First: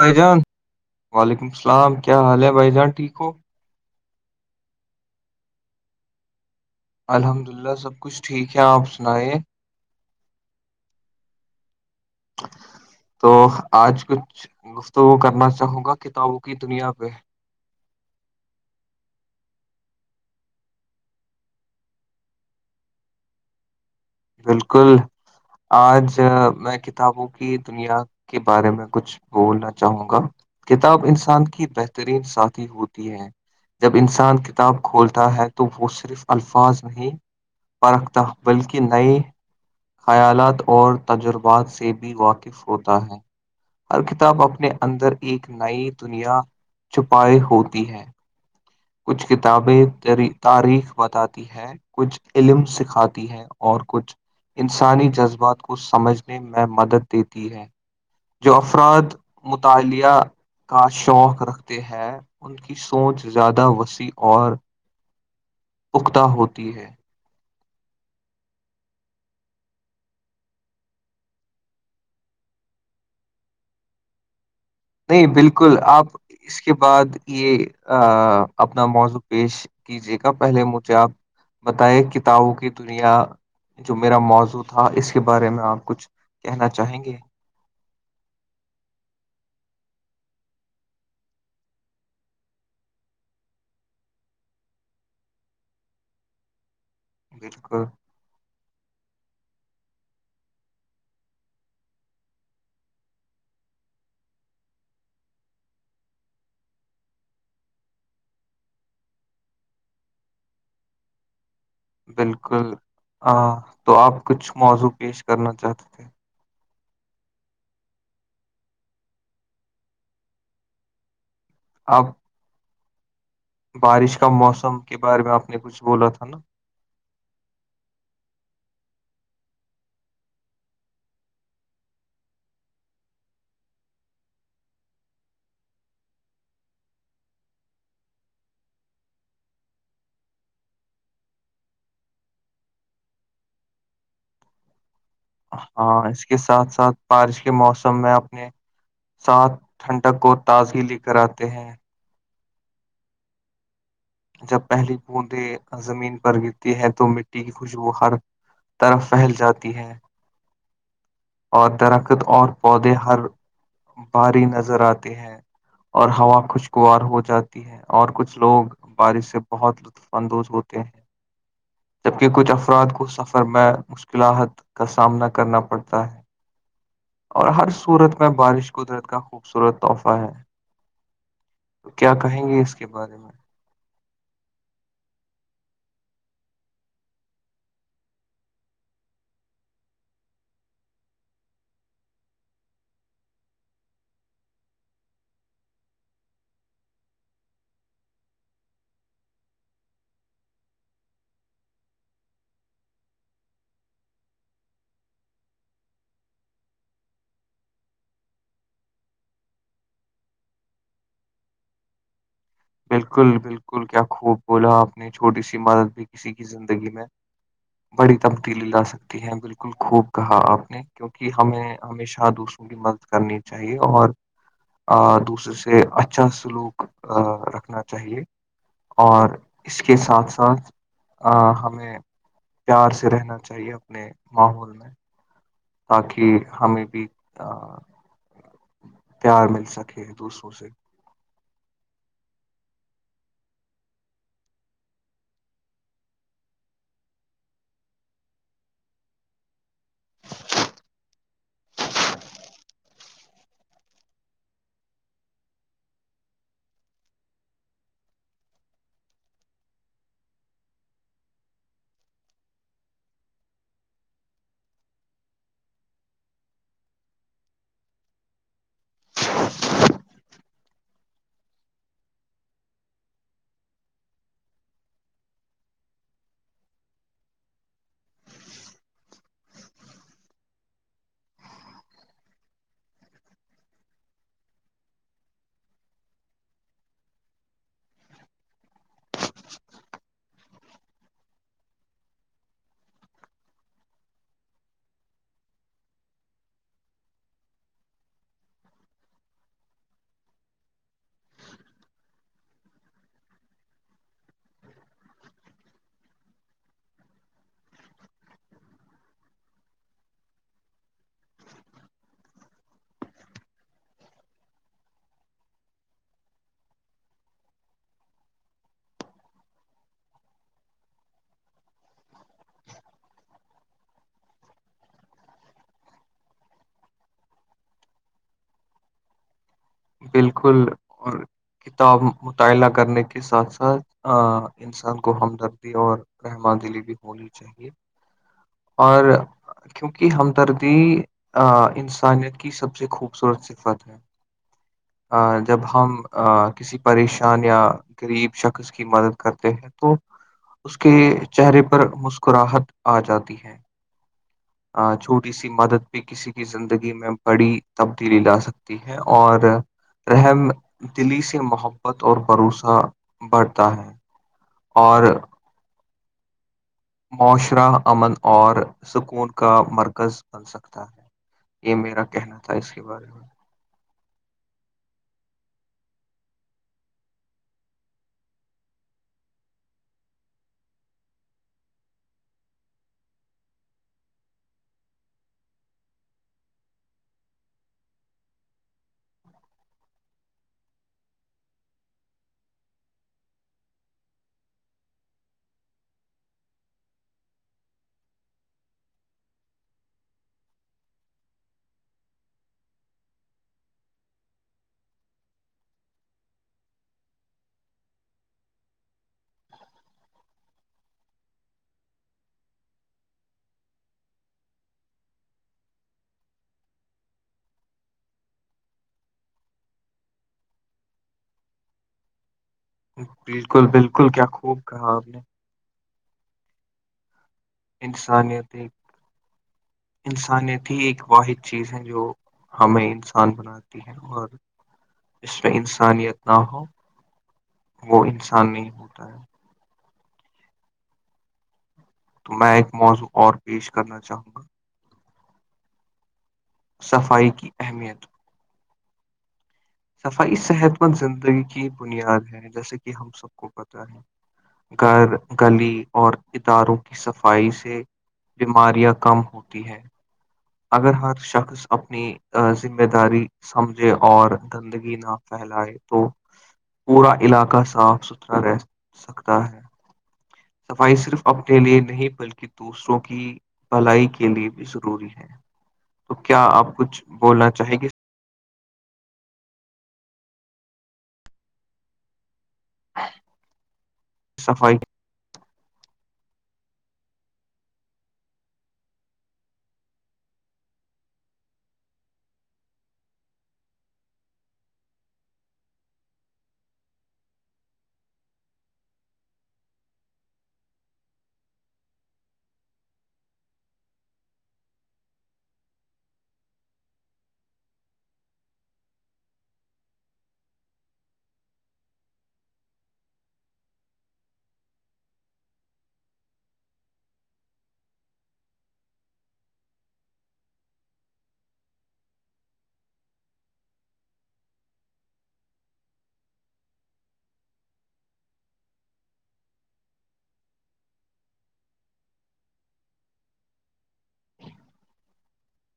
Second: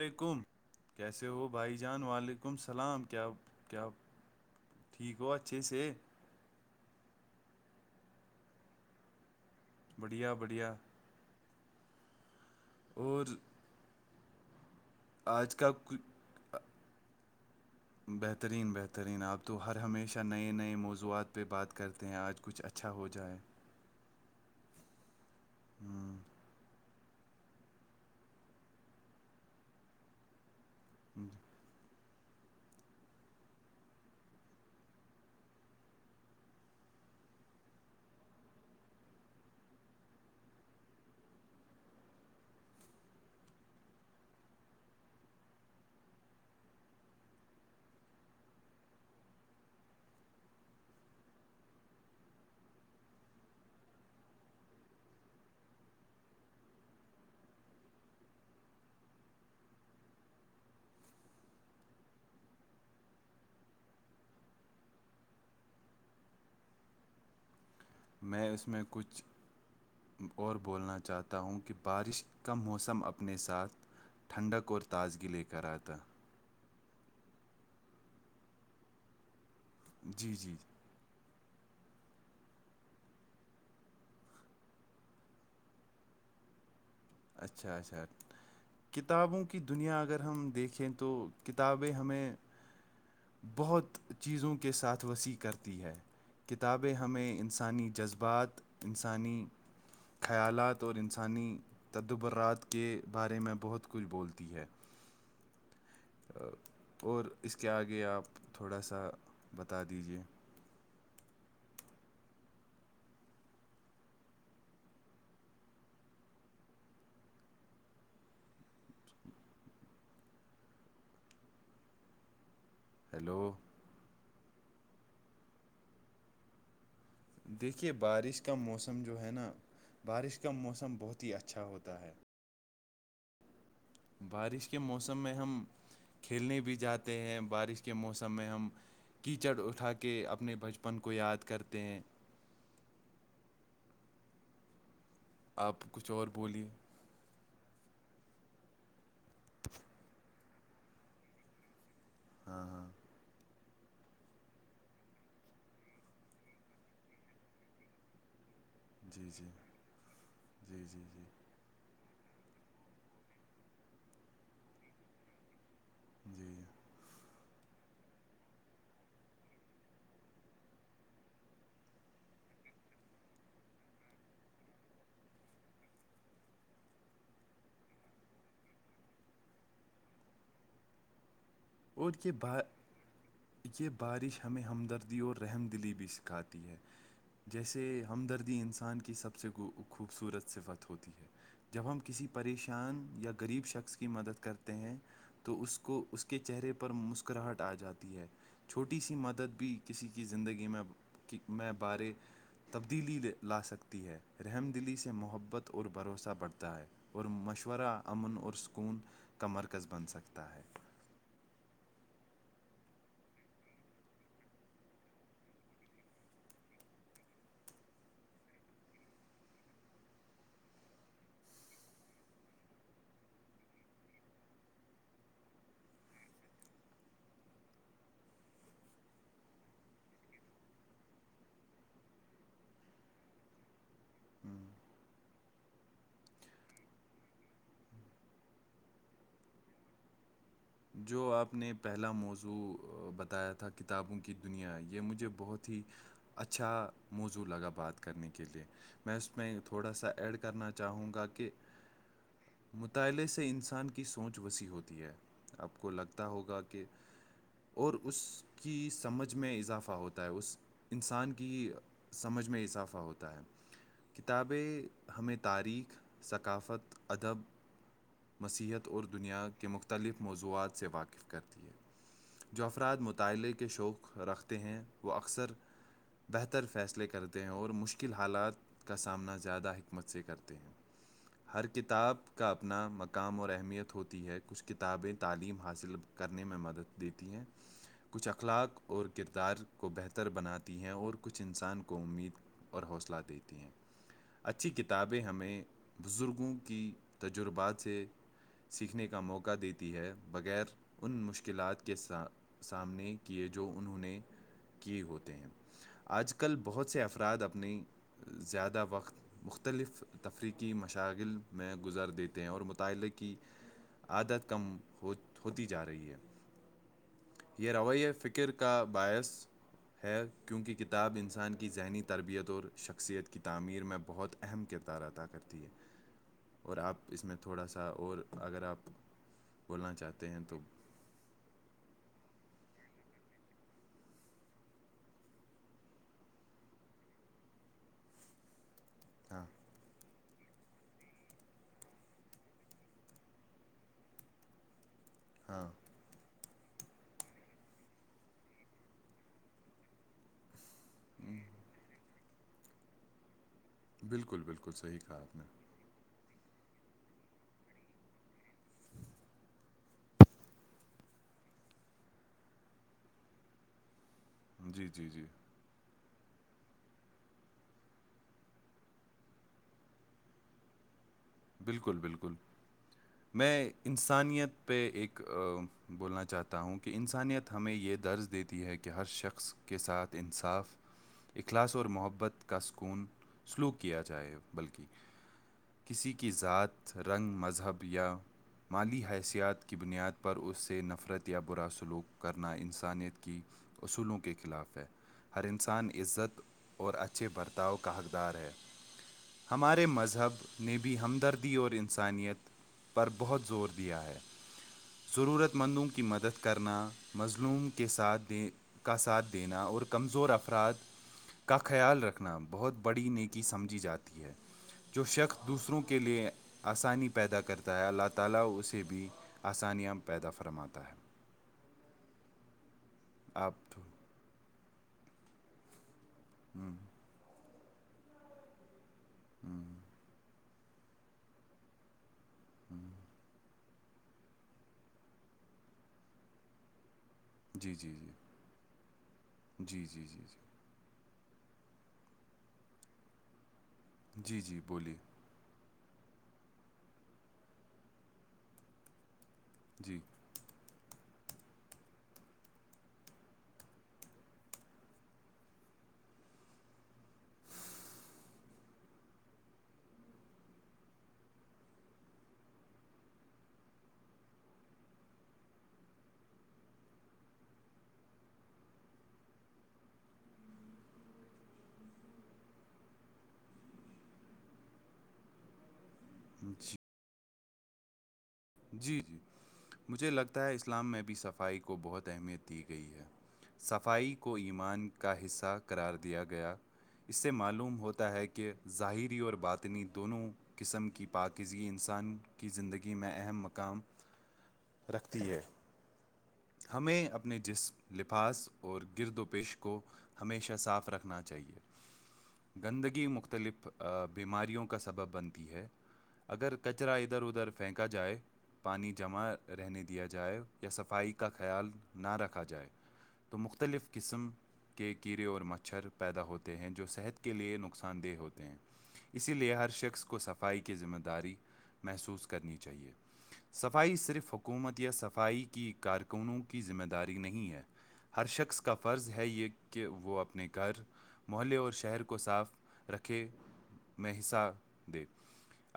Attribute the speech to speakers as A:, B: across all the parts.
A: بھائی جان
B: کیسے
A: وعلیکم
B: ہو بھائی
A: السلام
B: جان و
A: کیا حال
B: علیکم
A: ہے بھائی جان
B: السلام
A: ٹھیک
B: کیا
A: ہو
B: ٹھیک ہو اچھے سے
A: الحمد للہ سب کچھ ٹھیک ہے آپ سنے
B: بڑھیا بڑھیا
A: تو
B: اور
A: آج کچھ گفتگو کرنا
B: آج کا
A: چاہوں گا
B: کچھ-
A: کتابوں کی دنیا پہ
B: بہترین بہترین آپ تو ہر ہمیشہ نئے نئے موضوعات پہ بات کرتے ہیں آج کچھ اچھا اچھا ہو جائے
A: بالکل
B: ہوں،
A: آج میں کتابوں کی دنیا کے بارے میں کچھ بولنا چاہوں گا کتاب انسان کی بہترین ساتھی ہوتی ہے جب انسان کتاب کھولتا ہے تو وہ صرف الفاظ نہیں فرخ تھا بلکہ نئے خیالات اور تجربات سے بھی واقف ہوتا ہے ہر کتاب اپنے اندر ایک نئی دنیا چھپائے ہوتی ہے کچھ کتابیں تاریخ بتاتی ہے کچھ علم سکھاتی ہے اور کچھ انسانی جذبات کو سمجھنے میں مدد دیتی ہے جو افراد مطالعہ کا شوق رکھتے ہیں ان کی سوچ زیادہ وسیع اور اکتا ہوتی ہے
B: میں اس میں کچھ اور بولنا چاہتا ہوں کہ بارش کا موسم اپنے ساتھ ٹھڈ کرورتے
A: نہیں بالکل آپ اس کے بعد یہ اپنا موضوع پیش کیجے گا
B: جی جی
A: پہلے مجھے آپ بتائے کتابوں کی دنیا جو میرا موضوع تھا اس کے بارے میں آپ کچھ کہنا چاہیں گے
B: اچھا اچھا کتابوں کی دنیا اگر ہم دیکھیں تو کتابیں ہمیں بہت چیزوں کے ساتھ وسیع کرتی ہے کتابیں ہمیں
A: بالکل
B: انسانی جذبہ بات انسانی خیالات اور انسانی تدبر رات کے بارے میں بہت کچھ بولتی ہے اور اس کے آگے آپ تھوڑا سا بتا دیجیے
A: بالکل تو آپ کچھ موضوع پیش کرنا چاہتے تھے
B: [inaudible]
A: آپ
B: ہیلو
A: بارش کا موسم کے بارے میں آپ نے کچھ بولا تھا نا
B: دیکھیے بارش کا موسم جو ہے نا بارش کا موسم بہت ہی اچھا ہوتا ہے بارش کے موسم میں ہم کھیلنے بھی جاتے ہیں بارش کے موسم میں ہم کیچڑ اٹھا کے اپنے بچپن کو یاد کرتے ہیں آپ
A: ہاں
B: کچھ
A: اس
B: اور
A: کے
B: بولیے
A: ساتھ ساتھ بارش کے موسم میں اپنے ساتھ ٹھنڈک کو تازگی لے کر آتے ہیں
B: ہاں ہاں
A: جب پہلی بوندیں زمین پر گرتی ہے تو مٹی کی خوشبو ہر طرف
B: جی
A: پھیل
B: جی
A: جاتی ہے
B: جی جی جی
A: اور درخت اور پودے ہر بھاری نظر آتے ہیں اور ہوا
B: جی
A: خوشگوار ہو جاتی ہے اور کچھ لوگ بارش سے بہت لطف اندوز ہوتے ہیں جبکہ کچھ افراد کو سفر میں مشکلات کا سامنا کرنا پڑتا اور ہر سورت میں بارش قدرت کا خوبصورت تحفہ ہے [inaudible]
B: اور کے
A: کہیں
B: با
A: گے اس کے بارے میں
B: یہ بارش ہمیں ہمدردی اور رحم دلی بھی سکھاتی ہے جیسے ہمدردی انسان کی سب سے خوبصورت صفت ہوتی ہے جب ہم کسی پریشان یا غریب شخص کی مدد کرتے ہیں تو اس کو اس کے چہرے پر مسکراہٹ آ جاتی ہے چھوٹی سی مدد بھی کسی کی زندگی میں کی میں بارے تبدیلی لے لا سکتی ہے رحم دلی سے محبت اور بھروسہ بڑھتا ہے اور مشورہ امن اور سکون کا مرکز بن سکتا ہے
A: بالکل بالکل کیا خوب بولاپ نے چھوٹی سی عمادت بھی کسی کی زندگی میں بڑی تبدیلی لا سکتی ہیں بالکل خوب کہا آپ نے کیونکہ ہمیں ہمیشہ دوسروں کی مدد کرنی چاہیے اور دوسرے سے اچھا سلوک رکھنا چاہیے اور اس کے ساتھ ساتھ ہمیں پیار سے رہنا چاہیے اپنے ماحول میں تاکہ ہمیں بھی پیار مل سکے دوسروں سے
B: جو آپ نے پہلا موضوع بتایا تھا کتابوں کی دنیا یہ مجھے بہت ہی اچھا موضوع لگا بات کرنے کے لیے میں اس میں تھوڑا سا ایڈ کرنا چاہوں گا کہ مطالعے سے انسان کے سوچ وسی ہوتی ہے آپ کو لگتا ہوگا کہ اور اس کی سمجھ میں اضافہ ہوتا ہے اس انسان کی سمجھ میں اضافہ ہوتا ہے کتابیں ہمیں تاریخ ثقافت ادب مسیحت اور دنیا کے مختلف موضوعات سے واقف کرتی ہے جو افراد مطالعے کے شوق رکھتے ہیں وہ اکثر بہتر فیصلے کرتے ہیں اور مشکل حالات کا سامنا زیادہ حکمت سے کرتے ہیں ہر کتاب کا اپنا مقام اور اہمیت ہوتی ہے کچھ کتا کتابیں تعلیم حاصل کرنے میں مدد دیتی ہیں کچھ اخلاق اور کردار کو بہتر بناتی ہیں اور کچھ انسان کو امید اور حوصلہ دیتی ہیں اچھی کتابیں ہمیں بزرگوں کی تجربات سے سیکھنے کا موقع دتا ہے بغیر ان مشکلات کے سامنے کیے جو انہوں نے کیے ہوتے ہیں آج کل بہت سے افراد اپنی زیادہ وقت مختلف تفریحی مشاغل میں گزر دیتے ہیں اور مطالعے کی عادت کم ہو ہوتی جا رہی ہے یہ رو فکر کا باعث ہے کیونکہ کتاب انسان کی ذہنی تربیت اور شخصیت کی تعمیر میں بہت اہم کردار ادا کرتی ہے اور آپ اس میں تھوڑا سا اور اگر آپ بولنا چاہتے ہیں
A: بالکل
B: تو
A: اور کتاب مطالعہ کرنے کے ساتھ ساتھ انسان کو ہمدردی اور رحمان دلی بھی ہونی چاہیے اور
B: ہاں
A: کیونکہ ہمدردی انسانیت کی سب سے خوبصورت صفت ہے جب
B: ہاں
A: ہم کسی پریشان یا غریب شخص کی مدد کرتے ہیں تو اس کے چہرے پر مسکراہٹ آ جاتی ہے
B: بالکل بالکل صحیح کہا
A: چھوٹی
B: آپ
A: سی مدد کسی کی زندگی میں بڑی تبدیلی لا سکتی ہے اور رحم دلی سے محبت اور بھروسہ بڑھتا ہے
B: جی
A: اور
B: جی جی
A: معاشرہ امن اور سکون کا مرکز بن سکتا ہے یہ
B: بالکل
A: میرا
B: بالکل
A: کہنا تھا اس کے بارے میں
B: انسانیت پہ ایک بولنا چاہتا ہوں کہ انسانیت ہمیں یہ درج دیتی ہے کہ کہ ہر شخص کے ساتھ انصاف اخلاص اور محبت کا سکون سلوک کیا جائے بلکہ کسی کی ذات رنگ مذہب یا مالی حیثیت کی بنیاد پر اس سے نفرت یا برا سلوک کرنا انسانیت کی اصولوں کے خلاف ہے ہر انسان عزت اور اچھے برتاؤ کا حقدار ہے ہمارے مذہب نے بھی ہمدردی اور انسانیت پر بہت زور دیا ہے ضرورت مندوں کی مدد کرنا مظلوم کے ساتھ دے کا ساتھ دینا اور کمزور افراد کا خیال رکھنا بہت بڑی نیکی سمجھی جاتی ہے جو شخص دوسروں کے لیے آسانی پیدا کرتا ہے اللہ تعی اسے بھی آسانیاں پیدا فرماتا ہے
A: بالکل
B: آپ
A: بالکل کیا خوب کہا آپ نے
B: ہوں
A: انسانیت ایک انسانیت ہی ایک واحد چیز ہے جو ہمیں انسان بناتی ہے اور اس میں انسانیت نہ ہو
B: جی جی
A: وہ
B: جی
A: انسان نہیں ہوتا ہے
B: جی جی جی جی
A: تو میں ایک موضوع اور پیش کرنا چاہوں گا
B: بولی
A: صفائی کی اہمیت
B: جی
A: صفائی صحت مند زندگی کی بنیاد ہے جیسے کہ ہم سب کو پتا گھر گلی اور اداروں کی صفائی سے بیماریاں کم ہوتی ہے اگر ہر شخص اپنی ذمہ داری سمجھے اور گندگی نہ پلائے تو پورا علاقہ صاف ستھرا رہ سکتا ہے صفائی صرف اپنے لیے نہیں بلکہ دوسروں کی بھلائی کے لیے بھی ضروری ہے تو کیا آپ
B: جی
A: کچھ بولنا چاہیں گے
B: جی جی مجھے لگتا ہے اسلام میں بھی صفائی کو بہت اہمیت دی گئی ہے صفائی کو
A: صفائی
B: ایمان کا حصہ قار دیا گیا اس سے معلوم ہوتا ہے کہ ظاہری اور باطنی دونوں قسم کی پاکیزگی انسان کی زندگی میں اہم کام رکھتی ہے ہمیں اپنے جسم لفاظ اور گرد و پیش کو ہمیشہ صاف رکھنا چاہیے گندگی مختلف بیماریوں کا سبب بنتی ہے اگر کچرا ادھر ادھر پھینکا جائے پانی جمع رہنے دیا جائے یا صفائی کا خیال نہ رکھا جائے تو مختلف قسم کے کیڑے اور مچھر پیدا ہوتے ہیں جو صحت کے لیے نقصان دہ ہوتے ہیں اسی لیے ہر شخص کو صفائی کی ذمہ داری محسوس کرنی چاہیے صفائی صرف حکومت یا صفائی کی کارکنوں کی ذمہ داری نہیں ہے ہر شخص کا فرض ہے یہ کہ وہ اپنے گھر محلے اور شہر کو صاف رکھے میں حصہ دے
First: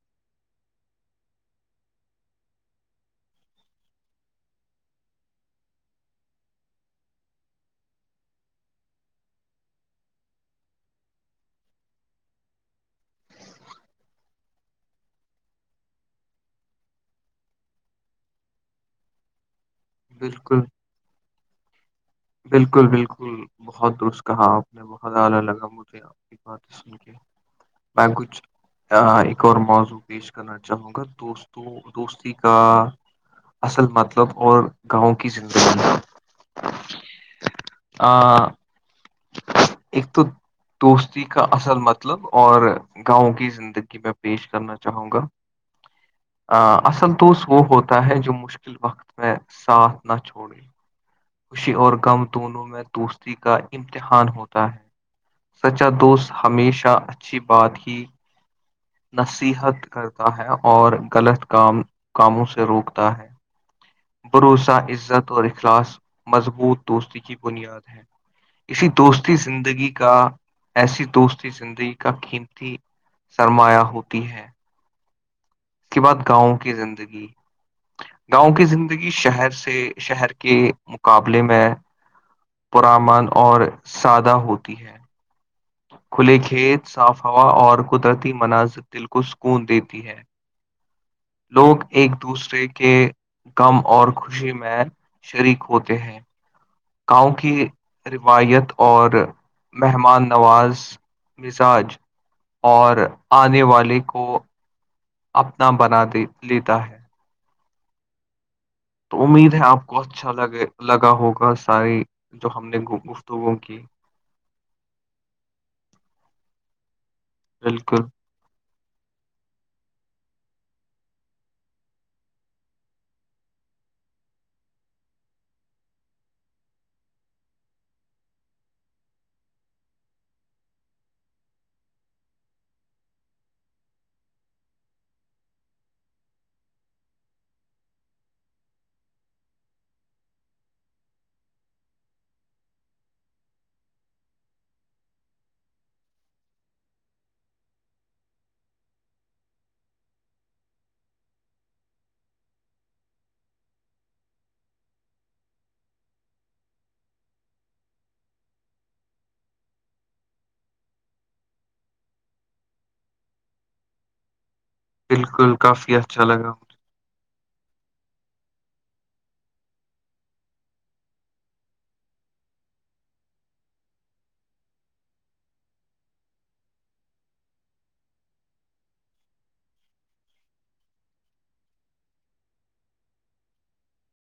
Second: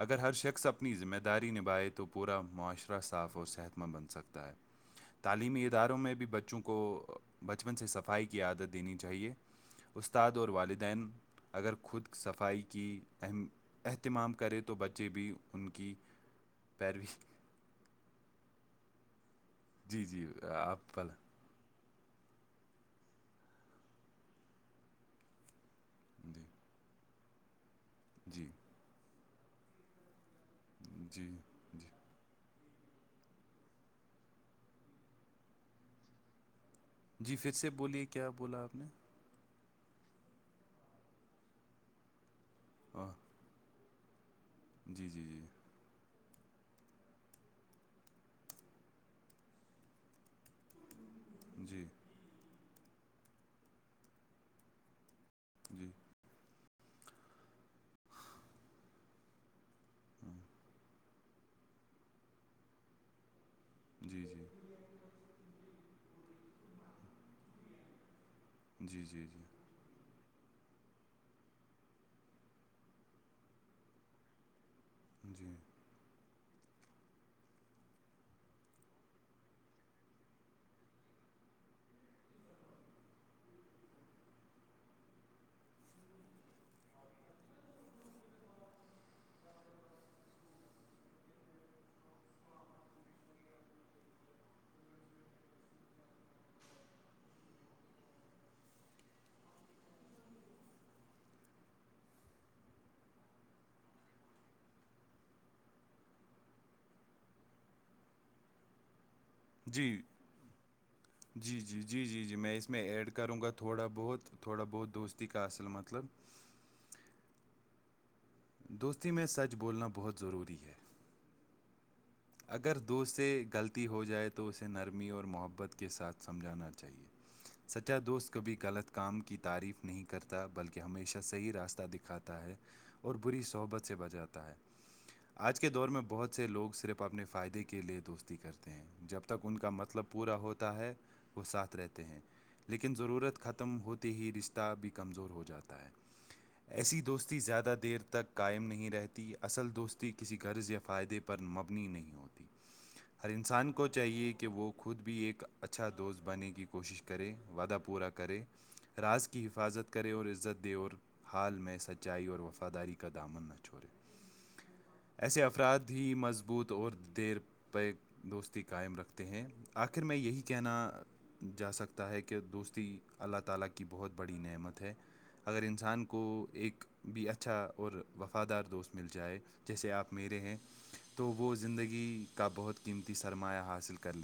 B: اگر ہر شخص اپنی ذمہ داری نبھائے تو پورا معاشرہ صاف اور صحت مند بن سکتا ہے تعلیمی اداروں میں بھی بچوں کو بچپن سے صفائی کی عادت دینی چاہیے استاد اور والدین اگر خود صفائی کی اہم اہتمام کرے تو بچے بھی ان کی پیروی جی جی
A: بالکل
B: آپ پل
A: بالکل بالکل بہت درست کہا آپ نے بہت اعال لگا مجھے آپ کی
B: جی
A: بات ب گچھ
B: جی
A: ا ق موزوع پیش کرنا چاہوں گا
B: جی
A: دوستوں
B: جی
A: دوستی کا اصل مطلب اور گاؤں کی زندگی
B: جی پھر سے بولیے کیا
A: آ،
B: بولا آپ نے
A: ایک تو دوستی کا اصل مطلب اور
B: ہاں
A: گاؤں کی زندگی میں پیش کرنا چاہوں
B: جی جی
A: گا اصل توست وہ ہوتا ہے جو مشکل ل وقت میں ساتھ نہ چھوڑی خوشی
B: جی
A: اور غم دونوں میں دوستی کا امتحان ہوتا ہے
B: جی
A: سچا
B: جی
A: دوست ہمیشہ اچھی بات ہی نصیحت کرتا ہے اور غلط کام کاموں سے روکتا ہے
B: جی
A: بھروسہ عزت اور اخلاص مضبوط دوستی کی بنیاد ہے اسی
B: جی جی جی جی
A: دوستی زندگی کا ایسی دوستی زندگی کا قیمتی سرمایہ ہوتی ہے
B: جی [unintelligible]
A: اس کے بعد گاؤں کی زندگی گاؤں کی زندگی شہر سے شہر کے مقابلے میں پرامن اور سادہ ہوتی ہے کھلے کھیت صاف ہوا اور قدرتی مناظر دل کو سکون دیتی ہے لوگ ایک دوسرے کے غم اور خوشی میں شریک ہوتے ہیں گاؤں کی روایت اور مہمان نواز مزاج اور آنے والے کو اپنا بنا د لیتا ہے تو امید ہے آپ کو اچھا لگے لگا ہوگا
B: جی
A: ساری
B: جی جی جی
A: جو
B: میں
A: ہم
B: اس
A: نے
B: میں ایڈ کروں گا
A: گفتگو کی
B: تھوڑا بہت تھوڑا بہت دوستی کا اصل مطلب
A: بالکل
B: دوستی میں سچ بولنا بہت ضروری ہے اگر دو سے غلطی ہو جائے تو اسے نرمی اور محبت کے ساتھ سمجھانا چاہیے سچا دوست کبھی غلط کام کی تعریف نہیں کرتا بلکہ ہمیشہ صحیح راستہ دکھاتا ہے اور بری صحبت سے بچاتا ہے آج کے دور میں بہت سے لوگ صرف اپنے فائدے کے لیئے دوستی کرتے ہیں جب تک ان کا مطلب پورا ہوتا ہے وہ ساتھ رہتے ہیں لیکن ضرورت ختم ہوتے ہی رشتہ بھی کمزور ہو جاتا ہے ایسی دوستی زیادہ دیر تک قائم نہیں رہتی اصل دوستی کسی غرض یا فائدے پر مب تکنی نہیں ہوتی
A: [inaudible]
B: ہر انسان کو چاہیے کہ وہ خود بھی ایک اچھا دوست بننے کی کوشش کرے وعدہ پورا کرے راز کی حفاظت کرے اور عزت دے اور حال میں سچائی اور وفاداری کا دامن نہ چھڑے
A: [inaudible]
B: ایسے افراد
A: کافی
B: بھی
A: اچھا
B: مضبوط
A: لگا
B: اور دیر پ دوستی قائم رکھتے ہیں آخر میں یہی کہنا جا سکتا ہے کہ دوستی اللہ تعالی کی بہت بڑی نعمت ہے اگر انسان کو ایک بھی اچھا اور وفادار دوست مل جائے جیسے آپ میرے ہیں تو وہ زندگی کا بہت قیمتی سرمایہ حاصل کر لے